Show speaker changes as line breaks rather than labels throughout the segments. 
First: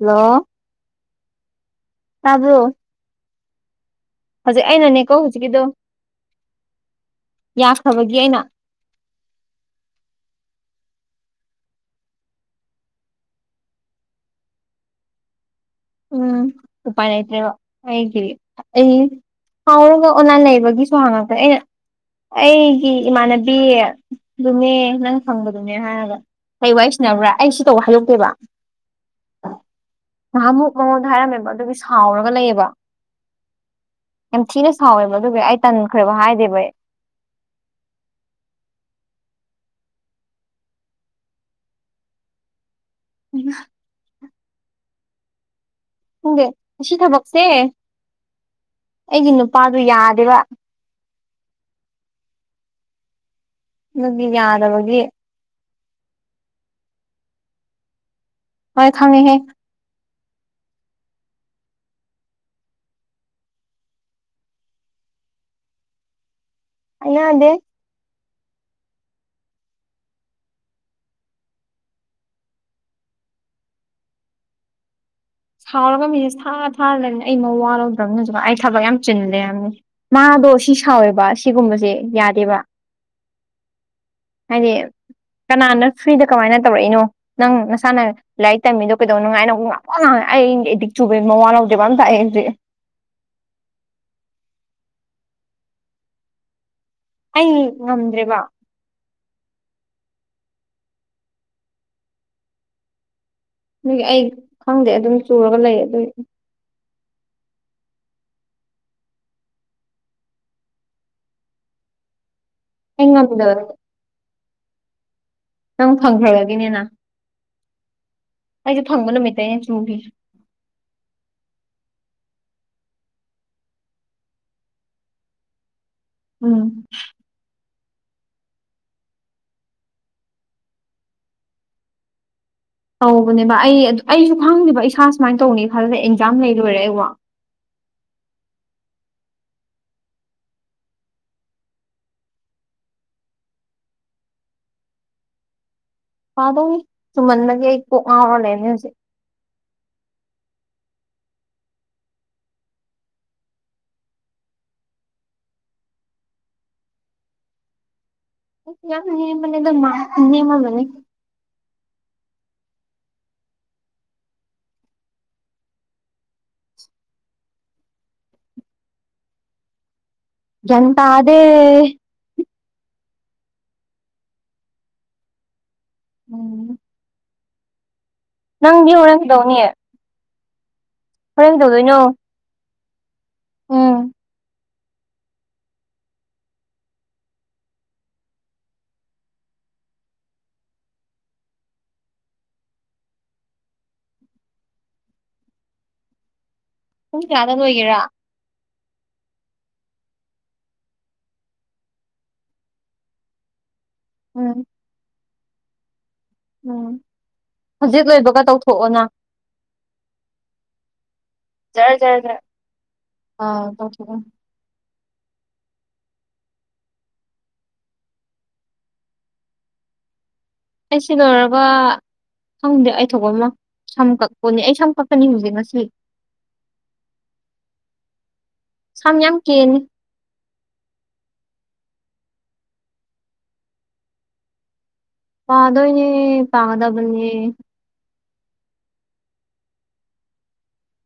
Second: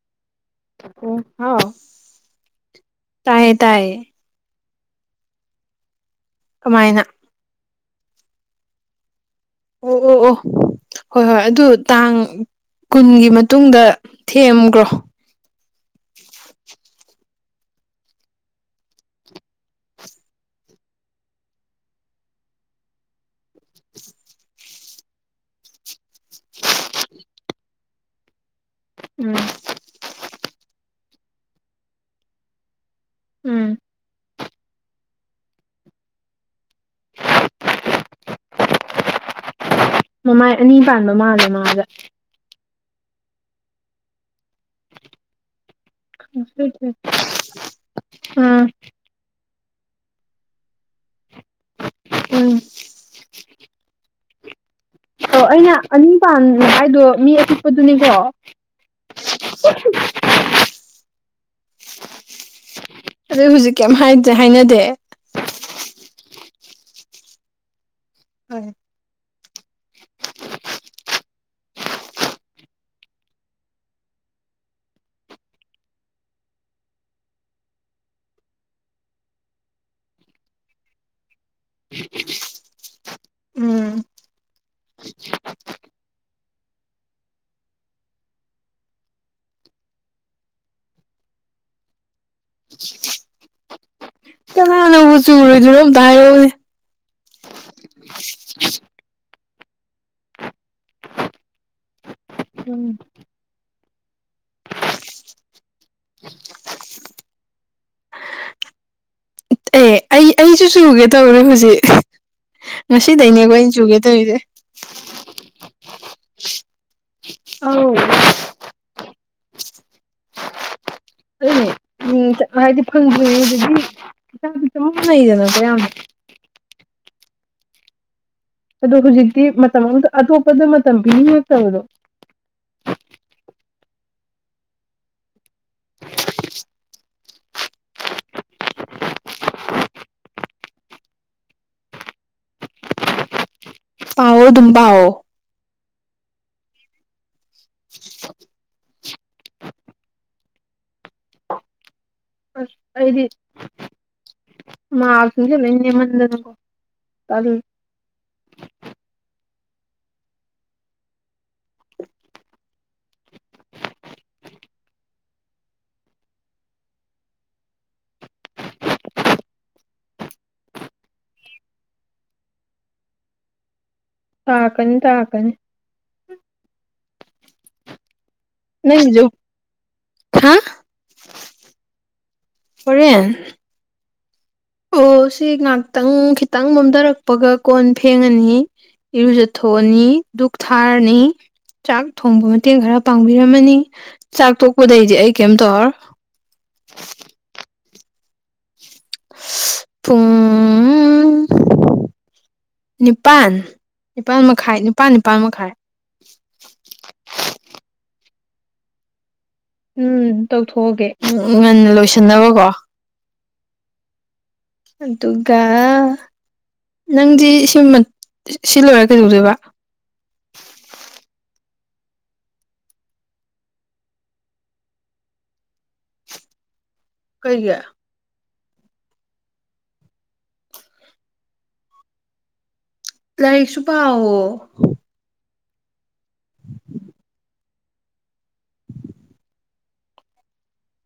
hello
ꯑꯣ ꯍꯥꯎ
ꯇꯥꯕ꯭ꯔꯣ
ꯇꯥꯏ ꯇꯥꯏ
ꯍꯧꯖꯤꯛ ꯑꯩꯅꯅꯦꯀꯣ ꯍꯧꯖꯤꯛꯀꯤꯗꯣ
ꯑꯗꯨꯃꯥꯏꯅ
ꯌꯥꯈ꯭ꯔꯕꯒꯤ ꯑꯩꯅ
ꯑꯣ ꯑꯣ ꯑꯣ ꯍꯣꯏ ꯍꯣꯏ ꯑꯗꯨ ꯇꯥꯡ ꯀꯨꯟꯒꯤ ꯃꯇꯨꯡꯗ ꯊꯦꯝꯈ꯭ꯔꯣ
ꯎꯝ ꯎꯄꯥꯥꯟꯇ꯭ꯔꯦ ꯋꯥ ꯍꯥꯏꯒꯔꯤ ꯑꯦ ꯍꯥꯎꯔꯒ ꯑꯣ ꯂꯩꯕꯒꯤꯁꯨ ꯍꯥꯡꯉꯛꯇ꯭ꯔꯦ ꯑꯩꯅ ꯑꯩꯒꯤ ꯏꯃꯥꯟꯅꯕꯤꯗꯨꯅꯦ ꯅꯪ ꯈꯪꯕꯗꯨꯅꯦ ꯍꯥꯏꯔꯒ ꯀ ꯋꯥꯏ ꯁꯤꯕ꯭ꯔꯥ ꯑꯩ ꯁꯤ ꯇꯧ ꯍꯥꯏꯗꯣꯛꯇꯦꯕ
ꯎꯝ
ꯉꯍꯥ ꯑꯃꯨꯛ ꯃꯉꯣꯟꯗ ꯍꯥꯏꯔꯝꯃꯦꯕ ꯑꯗꯨꯒꯤ ꯁꯥꯎꯔꯒ ꯂꯩꯑꯕ
ꯎꯝ
ꯌꯥꯝ ꯊꯤꯅ ꯁꯥꯎꯋꯦꯕꯗꯨꯒꯤ ꯑꯩ ꯇꯟꯈ꯭ꯔꯦꯕ ꯍꯥꯏꯗꯦꯕ ꯑꯩ
[unintelligible] ꯃꯃꯥꯏ ꯑꯅꯤ ꯄꯥꯟꯕ ꯃꯥꯜꯂꯦ ꯃꯥꯗ
ꯎ ꯈꯪꯗꯦ ꯑꯁꯤ ꯊꯕꯛꯁꯦ
ꯑꯝ
ꯑꯩꯒꯤ ꯅꯨꯄꯥꯗꯨ ꯌꯥꯗꯦꯕ
ꯎꯝ
ꯅ ꯌꯥꯗꯕꯒꯤ
ꯑꯣ ꯑꯩꯅ ꯑꯅꯤ ꯄꯥꯟꯕꯥꯟ ꯍꯥꯏꯥꯏꯗꯣ ꯃꯤ ꯑꯄꯤꯤꯛꯄꯗꯨꯅꯤꯀꯣ
ꯍꯣꯏ ꯈꯪꯉꯤꯍꯦ
[unintelligible] ꯑꯩ ꯍꯧꯖꯤꯛ ꯀꯩꯝ ꯍꯥꯏꯗ꯭ꯔꯦ ꯍꯥꯏꯅꯗꯦ
ꯑꯩꯅꯗꯦ
ꯍ
ꯁꯥꯎꯔꯒ ꯃꯤꯁꯦ ꯊꯥꯔ ꯊꯥꯔꯂꯕꯅꯤꯅꯦ ꯑꯩꯃ ꯋꯥꯔꯧꯗ꯭ꯔꯕꯅꯤꯅꯁꯨ ꯑꯩ ꯊꯕꯛ ꯌꯥꯝ ꯆꯤꯜꯂꯦ ꯍꯥꯏꯕꯅꯤ ꯃꯥꯗꯣ ꯁꯤ ꯁꯥꯎꯋꯦꯕ ꯁꯤꯒꯨꯝꯕꯁꯦ ꯌꯥꯗꯦꯕ
ꯎꯝ
ꯍꯥꯏꯗꯤ ꯀꯅꯥꯅ ꯐ꯭ꯔꯤꯗ ꯀꯃꯥꯏꯅ ꯇꯧꯔꯛꯏꯅꯣ ꯅꯪ ꯅꯁꯥꯅ ꯂꯥꯏꯔꯤꯛ ꯇꯝꯃꯤꯗꯣ ꯀꯩꯗꯧ ꯅꯨꯡꯉꯥꯏꯅ ꯉꯄꯣ ꯉꯥꯡꯉ ꯑꯩ ꯑꯩꯗꯤꯛ ꯆꯨꯕ ꯃꯃꯋꯥ ꯂꯧꯎꯖꯦꯕ ꯑꯃ ꯊꯥꯛꯑꯦ ꯍꯧꯁꯦ
ꯀꯥꯟꯅꯕꯨ ꯆꯨꯨꯔꯣꯏꯗꯨꯔꯣꯝꯇ ꯍꯥꯏꯔꯛꯅꯦ
ꯑꯩ ꯉꯝꯗ꯭ꯔꯦꯕ
ꯎꯝ
ꯑꯗꯨꯒꯤ ꯑꯩ ꯈꯪꯗꯦ ꯑꯗꯨꯝ ꯆꯨꯔꯒ ꯂꯩ ꯑꯗꯨꯒꯤ
ꯑꯦ ꯑꯩ ꯑꯩꯁꯨ ꯁꯨꯒꯦ ꯇꯧꯔꯦ ꯍꯧꯖꯤꯛ
ꯑꯩ
ꯉꯁꯤꯗꯩꯅꯦꯈꯣ
ꯉꯝꯗꯕꯅꯦ
ꯑꯩꯅ ꯆꯨꯒꯦ ꯇꯧꯔꯤꯁꯦ
ꯅꯪ ꯐꯪꯈ꯭ꯔꯒꯦꯅꯦꯅ
ꯑ ꯎ
ꯑꯩꯁꯨ ꯐꯪꯕ ꯅꯨꯃꯤꯠꯇ ꯑꯩꯅ ꯆꯨꯈꯤꯁꯦ
ꯎ ꯎꯝ ꯍꯥꯏꯗꯤ ꯐꯪꯗ꯭ꯔꯤꯉꯩꯗꯗꯤ ꯍ ꯆꯃꯅꯩꯗꯅ ꯀꯌꯥꯝꯅꯣ
ꯎꯝ
ꯑꯗꯣ ꯍꯧꯖꯤꯛꯇꯤ ꯃꯇꯝ ꯑꯃꯗ ꯑꯇꯣꯞꯄꯗ ꯃꯇꯝ ꯄꯤꯅꯤꯡꯉꯛꯇꯕꯗꯣ
ꯇꯧꯕꯅꯦꯕ ꯑꯩ ꯑꯩꯁꯨ ꯈꯪꯗꯦꯕ ꯏꯁꯥ ꯁꯨꯃꯥꯏꯅ ꯇꯧꯅꯤ ꯈꯜꯂꯗ ꯑꯦꯛꯖꯥꯝ ꯂꯩ ꯂꯣꯏꯔꯦꯕ
ꯄꯥꯑꯣ ꯑꯗꯨꯝ ꯄꯑꯣꯣ
ꯄꯥꯗꯧ ꯁꯨꯝꯃꯟꯗꯒꯤ ꯑꯩ ꯀꯣꯛ ꯉꯥꯎꯔ ꯂꯩꯔꯅꯦ ꯍꯧꯖꯤꯛ
ꯍꯗꯤ ꯃꯥ ꯃ ꯃꯔ
ꯅ ꯃꯅꯦ ꯑꯗꯨ ꯃꯥ ꯅꯃ ꯃꯅꯤ ꯒꯌꯥꯟ ꯇꯥꯗꯦ
ꯇꯥꯒꯅꯤ ꯇꯥꯒꯅꯤ
ꯎꯝ ꯅꯪꯒꯤ
ꯅꯪꯒꯤꯖꯨ
ꯎꯅꯗꯧꯅꯤꯌꯦ
ꯍꯥ
ꯀꯣꯔꯦꯟ ꯇꯧꯗꯣꯏꯅꯣ
[unintelligible] ꯑꯣ ꯁꯤ ꯉꯍꯥꯛꯇꯪ ꯈꯤꯇꯪ ꯅꯣꯝꯊꯔꯛꯄꯒ ꯀꯣꯟ ꯐꯦꯡꯉꯅꯤ ꯏꯔꯨꯖ ꯊꯣꯅꯤ ꯙꯛ ꯊꯥꯔꯅꯤ ꯆꯥꯛ ꯊꯣꯡꯕ ꯃꯇꯦꯡ ꯈꯔ ꯄꯥꯡꯕꯤꯔꯝꯃꯅꯤ ꯆꯥꯛ ꯇꯣꯛꯄꯗꯩꯗꯤ ꯑꯩ ꯀꯩꯝ ꯇꯧꯔ
ꯄꯨꯡ ꯀꯌꯥꯗ ꯂꯣꯏꯒꯦꯔꯥ
ꯍꯨꯡ ꯅꯤꯄꯥꯟ ꯅꯤꯄꯥꯜ
ꯎꯝ
ꯃꯈꯥꯏ ꯅꯤꯄꯥꯜ ꯅꯤꯄꯥꯜ ꯃꯈꯥꯏ
ꯎꯝ ꯍꯧꯖꯤꯛ ꯂꯣꯏꯕꯒ ꯇꯧꯊꯣꯛꯑꯣꯅ
ꯎꯝ ꯇꯧꯊꯣꯛꯑꯒꯦ ꯉꯟꯅ ꯂꯣꯏꯁꯤꯟꯅꯕꯀꯣ
ꯑ ꯇ
ꯑꯗꯨꯒꯒꯥ ꯅꯪꯗꯤ ꯁꯤ ꯂꯣꯏꯔ ꯀꯩꯗꯧꯗꯣꯏꯕ
ꯑꯩꯁꯤ ꯂꯣꯏꯔꯒ ꯁꯪꯗꯦ ꯑꯩ ꯊꯣꯛꯄ ꯑꯃ ꯁꯝ ꯀꯛꯄꯅꯤ ꯑꯩ ꯁꯝ ꯀꯛꯀꯅꯤ ꯍꯧꯖꯤꯛ ꯉꯁꯤ
ꯀꯩꯒ
ꯁꯝ ꯌꯥꯝ ꯀꯦꯅꯤ
ꯂꯥꯏꯔꯤꯛꯁꯨ ꯄꯥꯑꯣꯣ
ꯄꯥꯗꯣꯏꯅꯦ ꯄꯥꯒꯗꯕꯅꯦ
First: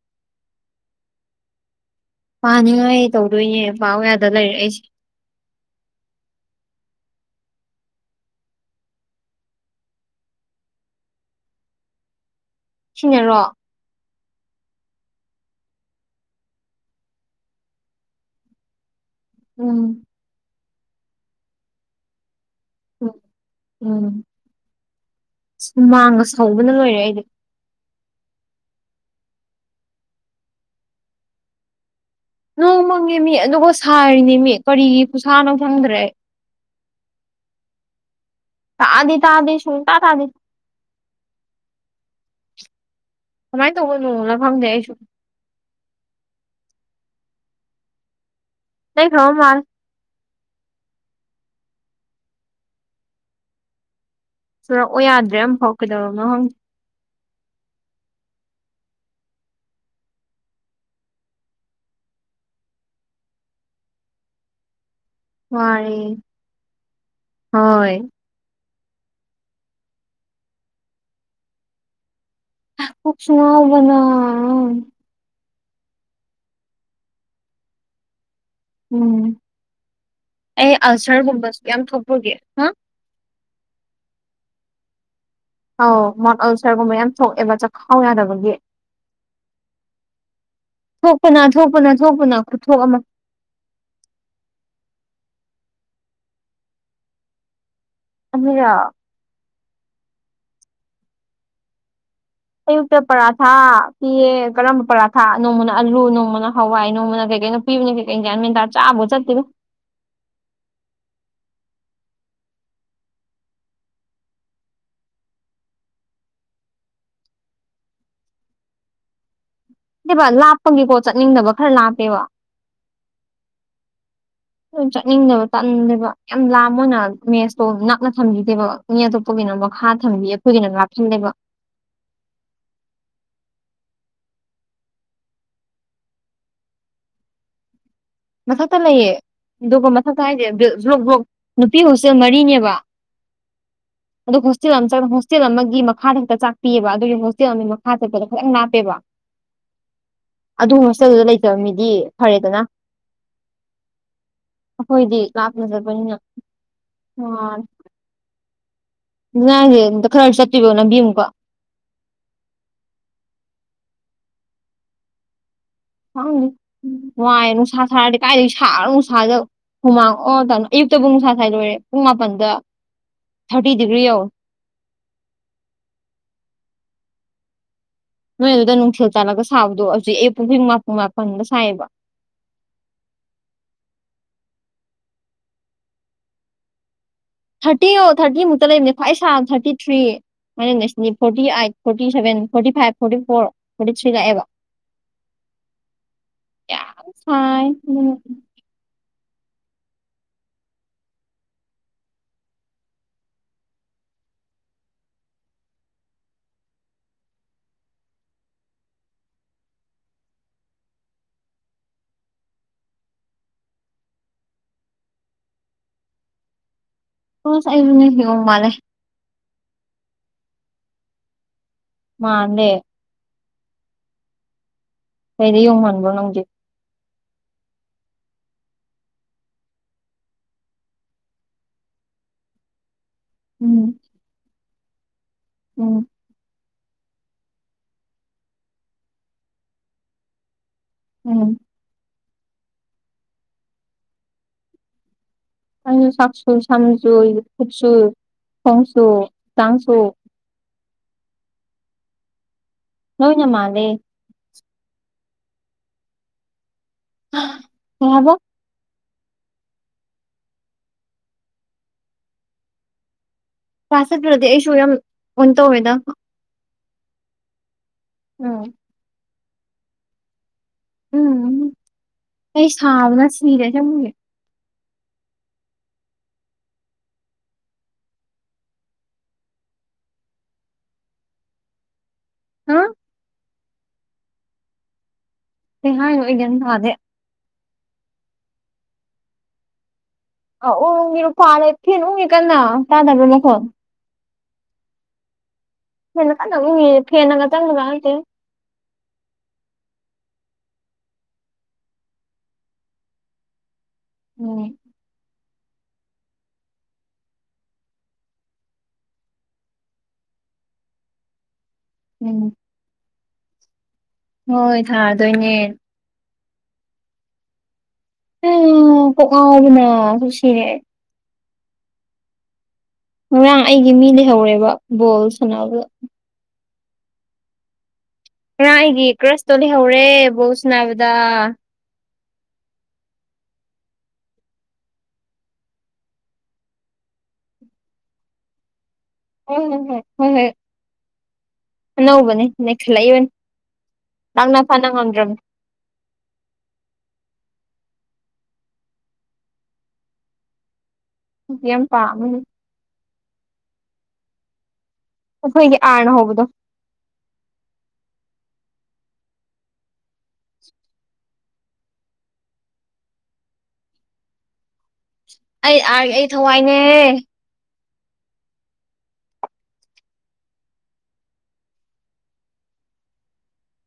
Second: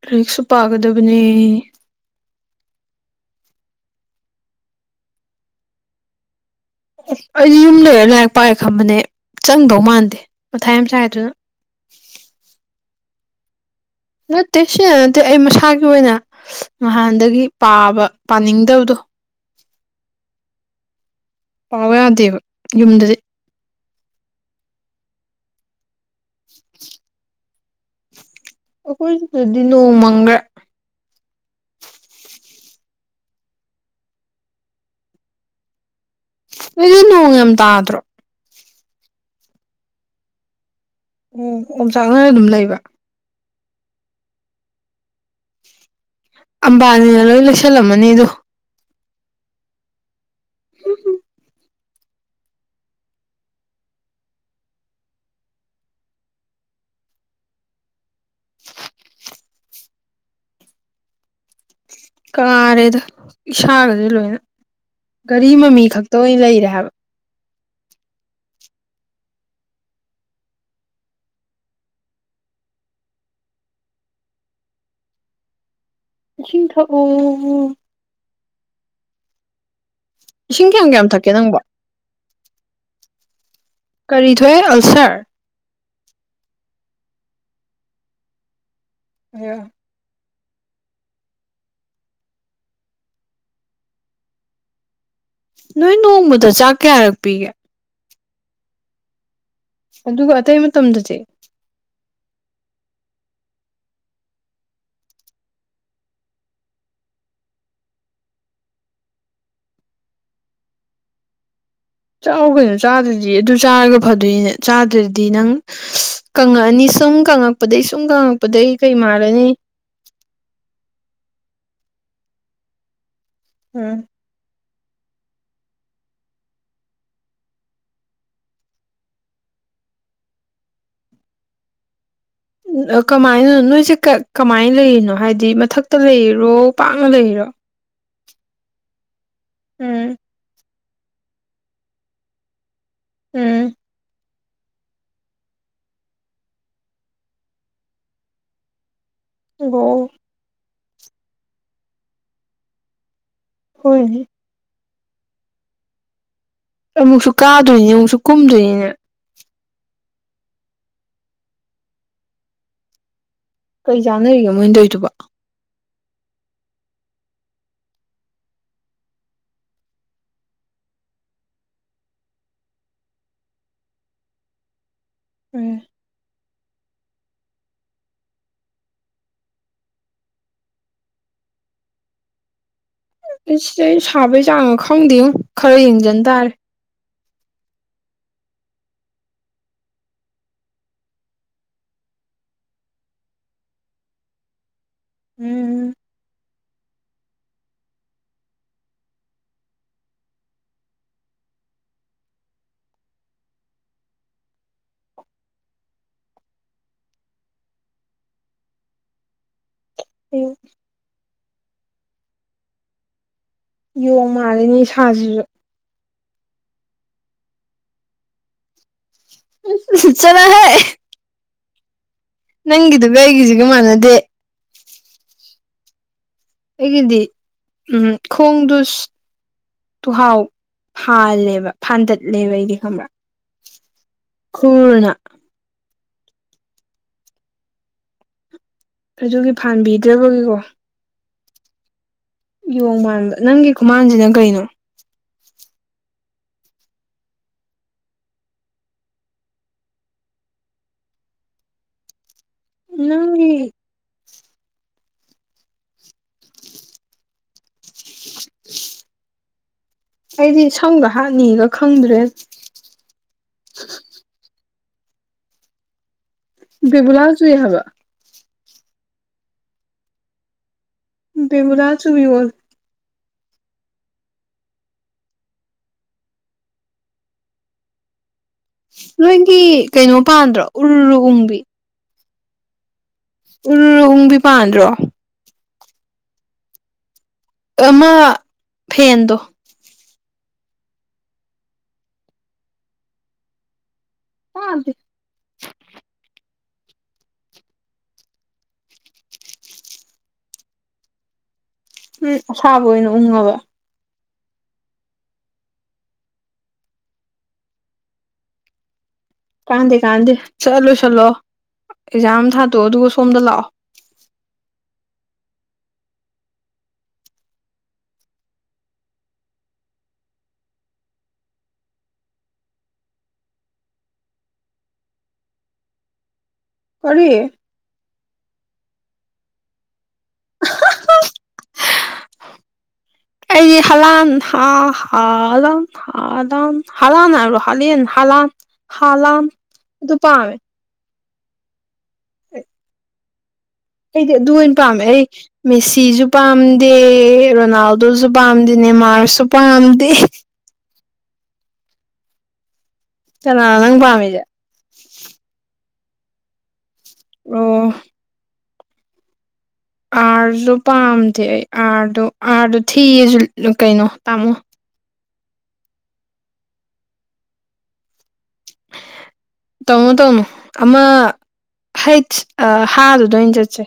ꯂꯥꯏꯔꯤꯛꯁꯨ ꯄꯥꯒꯗꯕꯅꯦ
ꯄꯥꯅꯤꯡꯉꯥꯏ ꯑꯩ ꯇꯧꯗꯣꯏꯅꯦ ꯄꯥꯎ ꯌꯥꯗ ꯂꯩꯔꯛꯏꯁꯦ
ꯑꯣ ꯑꯩꯗꯤ ꯌꯨꯝ ꯂꯩꯔ ꯂꯥꯏꯔꯤꯛ ꯄꯥꯑꯦ ꯈꯝꯕꯅꯦ ꯆꯪꯗꯧ ꯃꯥꯟꯗꯦ ꯃꯊꯥꯏ ꯌꯥꯝ ꯆꯥꯏꯗꯨꯅ
ꯁꯤꯟꯅꯔꯣ
ꯅꯠꯇꯦ ꯁꯤ ꯅꯠꯇꯦ ꯑꯩ ꯃꯁꯥꯒꯤ ꯑꯣꯏꯅ ꯅꯍꯥꯟꯗꯒꯤ ꯄꯥꯕ ꯄꯥꯅꯤꯡꯗꯕꯗꯣ
ꯎꯝ
ꯄꯥꯎ ꯌꯥꯗꯦꯕ
ꯎꯝ
ꯌꯨꯝꯗꯗꯤ
ꯎꯝ ꯁꯨꯃꯥꯡꯒ ꯁꯧꯕꯅ ꯂꯣꯏꯔꯦ ꯑꯩꯗꯤ
ꯑꯩꯈꯣꯏ ꯁꯤꯗꯗꯤ ꯅꯣꯡꯃꯪꯒ꯭ꯔꯦ
ꯅꯣꯡꯃꯪꯉꯦ ꯃꯤ ꯑꯗꯨꯒ ꯁꯥꯔꯤꯅꯦ ꯃꯤ ꯀꯔꯤꯒꯤ ꯈꯨꯁꯥꯅꯣ ꯈꯪꯗ꯭ꯔꯦ
ꯑꯗꯨ ꯅ ꯉ ꯇꯥ꯭ꯔꯣ
ꯥꯗꯤ ꯇꯥꯗꯤ ꯁꯟ ꯇ ꯑꯥꯗꯤ
ꯑꯣ ꯑꯣꯝ ꯆꯥꯛꯅꯅ ꯑꯗꯨꯝ ꯂꯩꯕ
ꯀꯃꯥꯏꯅ ꯇꯧꯕꯅꯣꯅ ꯈꯪꯗꯦ ꯑꯩꯁꯨ
ꯑꯝꯕꯥꯅꯤꯅ ꯂꯣꯏ ꯂꯣꯏꯁꯜꯂꯝꯃꯅꯤ ꯑꯗꯣ
ꯅ ꯈꯥꯎ ꯃꯥꯔ
ꯎꯝ
ꯆꯨꯔꯛꯑꯣ ꯌꯥꯗ꯭ꯔꯦ ꯑꯃ ꯐꯥꯎꯀꯗꯕ ꯅꯪ
ꯀꯥꯔꯦꯗ ꯏꯁꯥꯒꯗꯤ ꯂꯣꯏꯅ ꯒꯥꯔꯤ ꯃꯃꯤ ꯈꯛꯇ
ꯋꯥꯔꯦ
ꯑꯣꯏꯅ ꯂꯩꯔꯦ ꯍꯥꯏꯕ
ꯍꯣꯏ ꯀꯁꯕꯅꯥ
ꯏꯁꯤꯡꯁꯤꯡ ꯊ ꯑꯣ
ꯎꯝ
ꯏꯁꯤꯡ
ꯑꯩ
ꯀꯌꯥꯝ ꯀꯌꯥꯝ ꯊꯛꯀꯦ ꯅꯪꯕꯣ
ꯑꯜꯁꯔꯒꯨꯝꯕꯁꯨ ꯌꯥꯝ ꯊꯣꯛꯄꯒꯦ ꯍꯥ
ꯀꯔꯤ ꯊꯣꯛꯑꯦ ꯑꯜꯁꯔ
ꯑꯧ ꯃꯣꯠ ꯑꯜꯁꯔꯒꯨꯝꯕ ꯌꯥꯝ ꯊꯣꯛꯑꯦꯕ ꯆꯥꯛꯈꯥꯎ ꯌꯥꯗꯕꯒꯤ
ꯑꯣ
ꯊꯣꯛꯄꯅ ꯊꯣꯛꯄꯅ ꯊꯣꯛꯄꯅ ꯈꯨꯠꯊꯣꯛ ꯑꯃ
ꯅꯣꯏ ꯅꯣꯡꯃꯗ ꯆꯥꯛ ꯀꯌꯥꯔꯛ ꯄꯤꯒꯦ
ꯑ ꯌꯥ
ꯑꯗꯨꯒ ꯑꯇꯩ ꯃꯇꯝꯗꯁꯦ
ꯑꯌꯨꯛꯇ ꯄꯔꯥꯊꯥ ꯄꯤꯌꯦ ꯀꯔꯝꯕ ꯄꯔꯥꯊꯥ ꯅꯣꯡꯃꯅ ꯑꯂꯨ ꯅꯣꯡꯃꯅ ꯍꯋꯥꯏ ꯅꯣꯡꯃꯅ ꯀꯩ ꯀꯩꯅꯣ ꯄꯤꯕꯅꯦ ꯀꯩꯒꯤ꯭ꯅ ꯃꯤꯦꯟꯔ ꯆꯥꯕꯣ ꯆꯠꯇꯔꯣ
ꯆꯥꯎꯥꯛ ꯀꯩꯅꯣ ꯆꯥꯗ꯭ꯔꯗꯤ ꯑꯗꯨ ꯆꯥꯔꯒ ꯐꯗꯣꯏꯅꯦ ꯆꯥꯗ꯭ꯔꯗꯤ ꯅꯪ ꯀꯪꯉꯛꯑꯅꯤ ꯁꯨꯝ ꯀꯪꯉꯛꯄꯗꯒꯤꯩ ꯁꯨꯝ ꯀꯪꯉꯛꯄꯗꯩ ꯀꯩ ꯃꯥꯔꯅꯤ
ꯅꯕ ꯂꯥꯞꯄꯒꯤ ꯄꯣꯠ ꯆꯠꯅꯤꯡꯗꯕ ꯈꯔ ꯂꯥꯞꯄꯦꯕ
ꯎꯝ
ꯆꯠꯅꯤꯡꯗꯕ ꯇꯥꯛꯅꯤꯡꯗꯦꯕ ꯌꯥꯝ ꯂꯥꯝ ꯑꯣꯏꯅ ꯃꯦꯁꯇꯣ ꯅꯛꯅ ꯊꯝꯕꯤꯗꯦꯕ ꯃꯤ ꯑꯇꯣꯞꯄꯒꯤꯅꯣ ꯃꯈꯥ ꯊꯝꯕꯤ ꯑꯩꯈꯣꯏꯒꯤꯅꯣ ꯂꯥꯞꯁꯤꯜꯂꯦꯕ
ꯀꯃꯥꯏꯅ ꯅꯣꯏꯁꯦ ꯀꯃꯥꯏꯅ ꯂꯩꯔꯤꯅꯣ ꯍꯥꯏꯕꯗꯤ ꯃꯊꯛꯇ ꯂꯩꯔꯣ ꯄꯥꯛꯅ ꯂꯩꯔꯤꯔꯣ
ꯃꯊꯛꯇ ꯂꯩꯌꯦ ꯑꯗꯨꯒ
ꯎꯝ
ꯃꯊꯛꯇ ꯍꯥꯏꯁꯦ ꯕ꯭ꯂꯣꯛ ꯕ꯭ꯂꯣꯛ ꯅꯨꯄꯤ ꯍꯣꯁꯇꯦꯜ ꯃꯔꯤꯅꯦꯕ
ꯎꯝ
ꯑꯗꯨꯣ ꯍꯣꯁꯇꯦꯜ ꯑꯃ ꯍꯣꯁꯇꯦꯜ ꯑꯃꯒꯤ ꯃꯈꯥꯗ ꯍꯦꯛꯇ ꯆꯥꯛꯄꯤꯑꯕ ꯑꯗꯨꯒꯤ ꯍꯣꯁꯇꯦꯜ ꯑꯃꯒꯤ ꯃꯈꯥ ꯆꯠꯄꯗ ꯈꯤꯇꯪ ꯉꯥꯞꯄꯦꯕ
ꯒꫭ
ꯑꯗꯨ ꯍꯣꯁꯇꯦꯜꯗꯨꯗ ꯂꯩꯇꯕ ꯃꯤꯗꯤ ꯐꯔꯦꯗꯅ
ꯍꯣꯏ
ꯑꯩꯈꯣꯏꯗꯤ ꯂꯥꯥꯞꯄ‌ꯦꯕ ꯆꯠꯄꯅꯤꯅ
ꯑꯩ
ꯑ
ꯑꯃꯨꯛꯁꯨ ꯀꯥꯗꯣꯏꯅꯤ ꯑꯃꯨꯛꯁꯨ ꯀꯨꯝꯗꯣꯏꯅꯤꯅꯦ
ꯉꯥꯏꯁꯦ ꯑꯝꯇ ꯈꯔꯁꯨ ꯆꯠꯇ꯭ꯕꯣ ꯂꯝꯕꯤ ꯑꯃꯨꯛꯀ
ꯀꯔꯤ ꯆꯥꯅꯔꯤꯒꯦ ꯃꯣꯏ ꯇꯧꯔꯤꯗꯨꯕꫭ
ꯍꯪ ꯅꯨꯡꯉꯥꯏꯦ ꯅꯨꯡꯁꯥ ꯁꯥꯔꯗꯤ ꯀꯥꯏꯗꯒꯤ ꯁꯥꯒꯔꯕ ꯅꯨꯡꯁꯥꯗꯨꯗ ꯍꯨꯃꯥꯡ ꯑꯣ ꯇꯥꯅꯣ ꯑꯌꯨꯛꯇ ꯄꯨꯡ ꯅꯨꯡꯁꯥ ꯁ꯭ꯋꯥꯏ ꯂꯣꯏꯔꯦ ꯄꯨꯡ ꯃꯥꯄꯟꯗ ꯊꯥꯔꯇꯤ ꯗꯤꯒ꯭ꯔꯤ ꯌꯧꯔꯦ
ꯎꯝ
ꯅꯣꯏꯗꯨꯗ ꯅꯨꯡꯊꯤꯜ ꯆꯥꯜꯂꯒ ꯁꯥꯕꯗꯣ ꯍꯧꯖꯤꯛ ꯑꯦ ꯄꯨꯡ ꯄꯁꯤꯡ ꯃꯥꯄꯟ ꯃꯥꯄꯟꯒ ꯁꯥꯏꯌꯦꯕ
ꯑꯩ ꯁꯤꯗ ꯑꯩ ꯁꯥꯕꯩ ꯆꯥꯡ ꯈꯪꯗꯦ ꯈꯔ ꯌꯦꯡꯖꯟ ꯇꯥꯔꯦ
ꯊꯥꯔꯇꯤ ꯑꯣ ꯊꯥꯔꯇꯤ ꯃꯨꯛꯇ ꯂꯩꯕꯅꯦ ꯈ꯭ꯋꯥꯏ ꯁꯥꯕ ꯊꯥꯔꯇꯤ ꯊ꯭ꯔꯤ ꯃ ꯉꯁꯤꯗꯤ forty eight forty seven forty five forty four forty three ꯂꯥꯛꯑꯦꯕ
ꯎꯝ
ꯑꯥꯏ
ꯍ ꯌꯣꯡ ꯃꯥꯜꯂꯤꯅꯤ ꯁꯥꯁꯤꯁꯨ
ꯍꯁ ꯑꯩꯁꯨꯅꯦ ꯌꫭꯡ ꯃꯥꯜꯂꯦ
ꯆꯠꯂꫭꯍ‌ꯦ
ꯃꯥꯟꯗꯦ
ꯅꯪꯒꯤꯗꯨꯒ ꯑꯩꯒꯤꯁꯤꯒ ꯃꯥꯟꯅꯗꯦ
ꯀꯩꯗ ꯌꯣꯡꯍꯟꯕ꯭ꯔꯣ ꯅꯪꯁꯦ
ꯑꯩꯒꯤꯗꯤ ꯎꯝ ꯈꯣꯡꯗꯨ ꯇꯨꯍꯥꯎ ꯐꯥꯜꯂꯦꯕ ꯐꯥꯗꯠꯂꯦꯕ ꯑꯩꯗꯤ ꯈꯪꯕꯔꯥ
ꯎꯝ
ꯈꯨꯔꯅ
ꯎꯝ
ꯑꯗꯨꯒꯤ ꯐꯥꯟꯕꯤꯗ꯭ꯔꯕꯒꯤꯀꯣ
ꯎꯝ
ꯌꯣꯡ ꯃꯥꯟꯕ ꯅꯪꯒꯤ ꯈꯨꯃꯥꯟꯁꯤꯅ ꯀꯩꯅꯣ
ꯑꯁꯨ ꯆꯥꯛꯁꯨꯨ ꯁꯥꯟꯖꯣꯏ ꯀꯠꯆꯁꯨ ꯍꯪꯁꯨ ꯆꯪꯁꯨ ꯅꫭꯏꯅ
ꯅꯪꯒꯤ
ꯃꯥꯗꯦ ꯎꯝ
[inaudible] ꯑꯩꯗꯤ ꯁꯪꯒ ꯍꯥꯠꯅꯤꯒ ꯈꯪꯗ꯭ꯔꯦ
ꯀꯂꯥꯁ ꯆꯠꯇꯔꯗꯤ ꯑꯩꯁꯨ ꯌꯥꯝ ꯋꯥꯟꯇꯧꯏꯗ
ꯕꯤꯕꯨꯂꯥ ꯆꯨꯏ ꯍ‌ꯥꯏꯕ
ꯎꯝ ꯎꯝ
ꯕꯤꯕꯨꯂꯥ ꯆꯨꯕꯤ ꯑꫭꯂ‌ꯦ
ꯑꯩ ꯁꯥꯕꯅ ꯁꯤꯔꯦ ꯅꯪ
ꯅꯣꯏꯒꯤ ꯀꯩꯅꯣ ꯄꯥꯟꯗ꯭ꯔꯣ ꯎꯔꯔꯨ ꯎꯡꯕꯤ
ꯍꯥ
ꯎꯔꯨꯔꯍꯪꯕꯤ ꯄꯥꯟꯗ꯭ꯔꯣ
ꯀꯩ ꯍꯥꯏꯅꫭ ꯑꯩ ꯒꯌꯥꯟ ꯇꯥꯗ‌ꯦ
ꯃ ꯐꯦꯟꯗꯣ
ꯑ ꯎꯒꯤꯅ ꯐꯥꯔꯦ ꯐꯦꯟ ꯎꯒꯤ ꯀꯟꯅ ꯇꯥꯟꯅꯕ꯭ꯔꯥ ꯃꯈꯣꯟ
ꯀꯗ
ꯐꯦꯅ ꯀꯗ ꯎ ꯐꯦꯅ ꯀ ꯆꯪꯒꯗꯦ
ꯎꯝ ꯑꯁꯥꯕ ꯑꯣꯏꯅ ꯎꯪꯉꯕ
ꯎꯝ
ꯀꯥꯟꯅꯗꯦ ꯀꯥꯟꯅꯗꯦ ꯆꯠꯂꯨꯁꯤꯠꯂꯣ
ꯎꯝ
ꯑꯦꯛꯖꯥꯝ ꯊꯥꯗꯣꯛꯑꯣ ꯑꯗꯨꯒ ꯁꯣꯝꯗ ꯂꯥꯛꯑꯣ
ꯍꯣꯏ ꯊꯥꯗꯣꯏꯅꯦ ꯑ ꯑꯗꯨꯅ ꯁꯨꯁꯤ ꯉꯔꯥꯡ ꯑꯩꯒꯤ ꯃꯤ ꯂꯩꯍꯧꯔꯦꯕ ꯕꯣꯜ ꯁꯅꯥꯗ
ꯀꯔꯤ
ꯉꯥꯏꯒꯤ ꯀ꯭ꯔꯁꯇꯣ ꯂꯩꯍꯧꯔꯦ ꯕꯧ ꯁꯅꯥ ꯍꯥꯏꯕꯗ
ꯑꯩꯗꯤ ꯍꯂꯥꯟ ꯍꯥ ꯍꯥꯥꯎ ꯂꯥꯟ ꯍꯝ ꯍꯂꯥꯟꯅꯕꯣ ꯍ ꯍꯂꯥꯟ ꯍꯥꯟ
ꯍꯣꯏ ꯍꯣꯏ
ꯑꯗꯨ ꯄꯥꯝꯃꯦ
ꯅꯧꯧꯕꯅꯦ ꯅꯦꯛ ꯈꯂ ꯏꯕꯅꯤ
ꯑꯩꯗꯤ ꯑꯗꯨ ꯑꯣꯏꯅ ꯄꯥꯝꯃꯦ ꯑꯩ ꯃꯦꯁꯤꯁꯨ ꯄꯥꯝꯗꯦ ꯔꯣꯅꯥꯜꯗꯣꯁꯨ ꯄꯥꯝꯗꯦ ꯅꯦ ꯃꯥꯔꯁꯁꯨ ꯄꯥꯝꯗꯦ
ꯌꯥꯝ ꯄꯥꯝ
ꯆꯅꯥ ꯅꯪ ꯄꯥꯝꯃꯤꯁꯦ
ꯍꯣꯏꯒꯤ ꯀꯅ ꯍꯕꯣ
ꯑꯣ ꯑꯥꯔꯁꯨ ꯄꯥꯝꯗꯦ ꯑꯩ ꯑꯥꯔꯗꯣ ꯑꯥꯔꯗꯣ ꯊꯤꯌꯦꯁꯨ ꯀꯩꯅꯣ ꯇꯥꯃꯣ
ꯑꯩ ꯑꯥ ꯑꯩ ꯊꯋꯥꯏꯅꯦ
[inaudible] ꯇꯧꯅꯨ ꯇꯧꯅꯨ ꯑꯃ ꯍꯩꯠ ꯍꯥꯗꯨꯗ ꯑꯣꯏꯅ ꯆꯠꯁꯦ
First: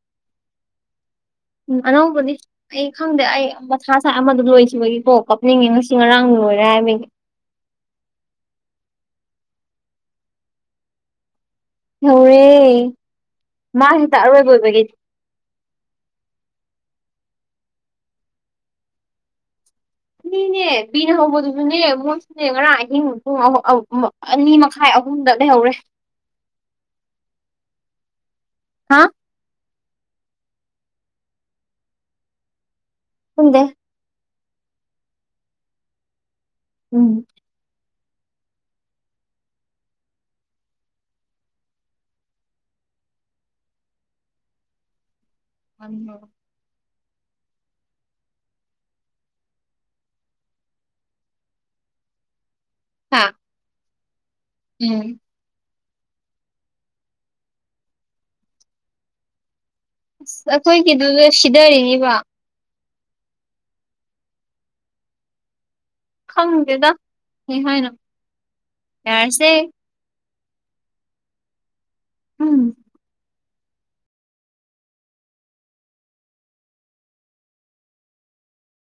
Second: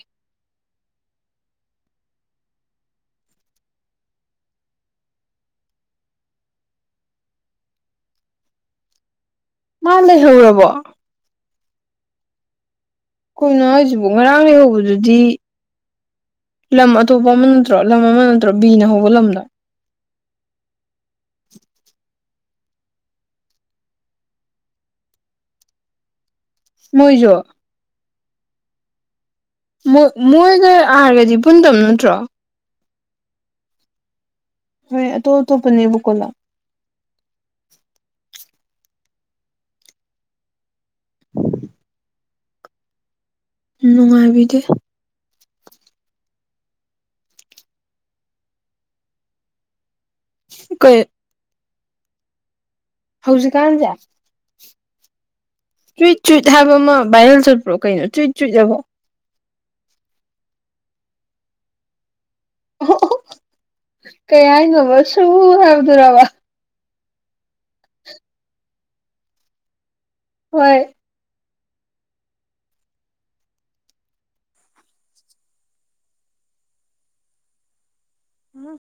ꯎ ꯑꯅꯕꯅꯤ ꯑꯩ ꯈꯪꯗꯦ ꯑꯩ ꯃꯁꯥꯥꯁꯥꯏ ꯑꯃꯗ ꯂꯣꯏꯈꯤꯕꯒꯤꯀꯣ ꯀꯞꯅꯤꯡꯉꯦ ꯉꯁꯤ ꯉꯔꯥꯡ ꯂꯣꯏꯔꯦ ꯍꯥꯏꯕꯒꯤ
ꯃꯥ ꯂꯩ ꯍꯧꯔꯔꯕꯣ
ꯍꯧꯔꯦ
ꯑꯩꯈꯣꯏꯅ ꯍꯧꯖꯤꯛꯐꯥꯎ ꯉꯔꯥꯡ ꯂꯩꯍꯧꯕꯗꯨꯗꯤ ꯂꯝ ꯑꯇꯣꯞꯄ ꯑꯃ ꯅꯠꯇ꯭ꯔꯣ ꯂꯝ ꯑꯃ ꯅꯠꯇ꯭ꯔꯣ ꯕꯤꯅ ꯍꯧꯕ ꯂꯝꯗꯣ
ꯅꯅꯦ ꯅ ꯍꯕ ꯑꯗꯨꯁꯨꯅꯦꯕꯨꯣꯏ ꯦ ꯉꯔꯥꯡ ꯑꯍꯤꯡ ꯄꯨꯡ ꯑꯅꯤ ꯃꯈꯥꯏ ꯑꯍꯨꯝꯗ ꯂꯩꯍꯧꯔꯦ
ꯃꯣꯏꯁꯨ
ꯍꯥ
ꯃꯣꯏꯒ ꯑꯥꯔꯒꯗꯤ ꯄꯨꯟꯗꯕ ꯅꯠꯇ꯭ꯔꯣ
ꯍꯗꯦ
ꯍꯣꯏ ꯇꯣ ꯇꯨꯞꯄꯅꯤꯕꯨꯀꯣꯂ
ꯎꯝ
ꯑ ꯎ ꯅꯨꯡꯉꯥꯏꯕꯤꯗꯦ
[unintelligible]
ꯀꯣꯏ
ꯍꯥ
ꯄꯨꯁꯨ ꯀꯥꯟꯖ
ꯎꯝ
ꯆꯨꯏꯠ ꯆꯨꯏꯠ ꯍꯥꯏꯕ ꯑꯃ ꯚꯥꯏꯔꯦꯜ ꯆꯠꯄ꯭ꯔꯣ ꯀꯩꯅꯣ ꯆꯨꯏꯠ ꯆꯨꯏ ꯍꯥꯏꯕꯣ
ꯑꯁ ꯑꯩꯈꯣꯏꯒꯤꯗꯨꯗ ꯁꯤꯊꯔꯤꯅꯤꯕ
ꯑꯣ ꯀꯩ ꯍꯥꯏꯅꯃꯁꯨ ꯍꯥꯏꯕꯗꯨꯕꯥ
ꯐꯪꯗꯦꯗ ꯀ ꯍꯥꯏꯅꯣ ꯌꯥꯔꯁꯦ
ꯍꯣꯏ
ꯎꯝ
ꯎꯝ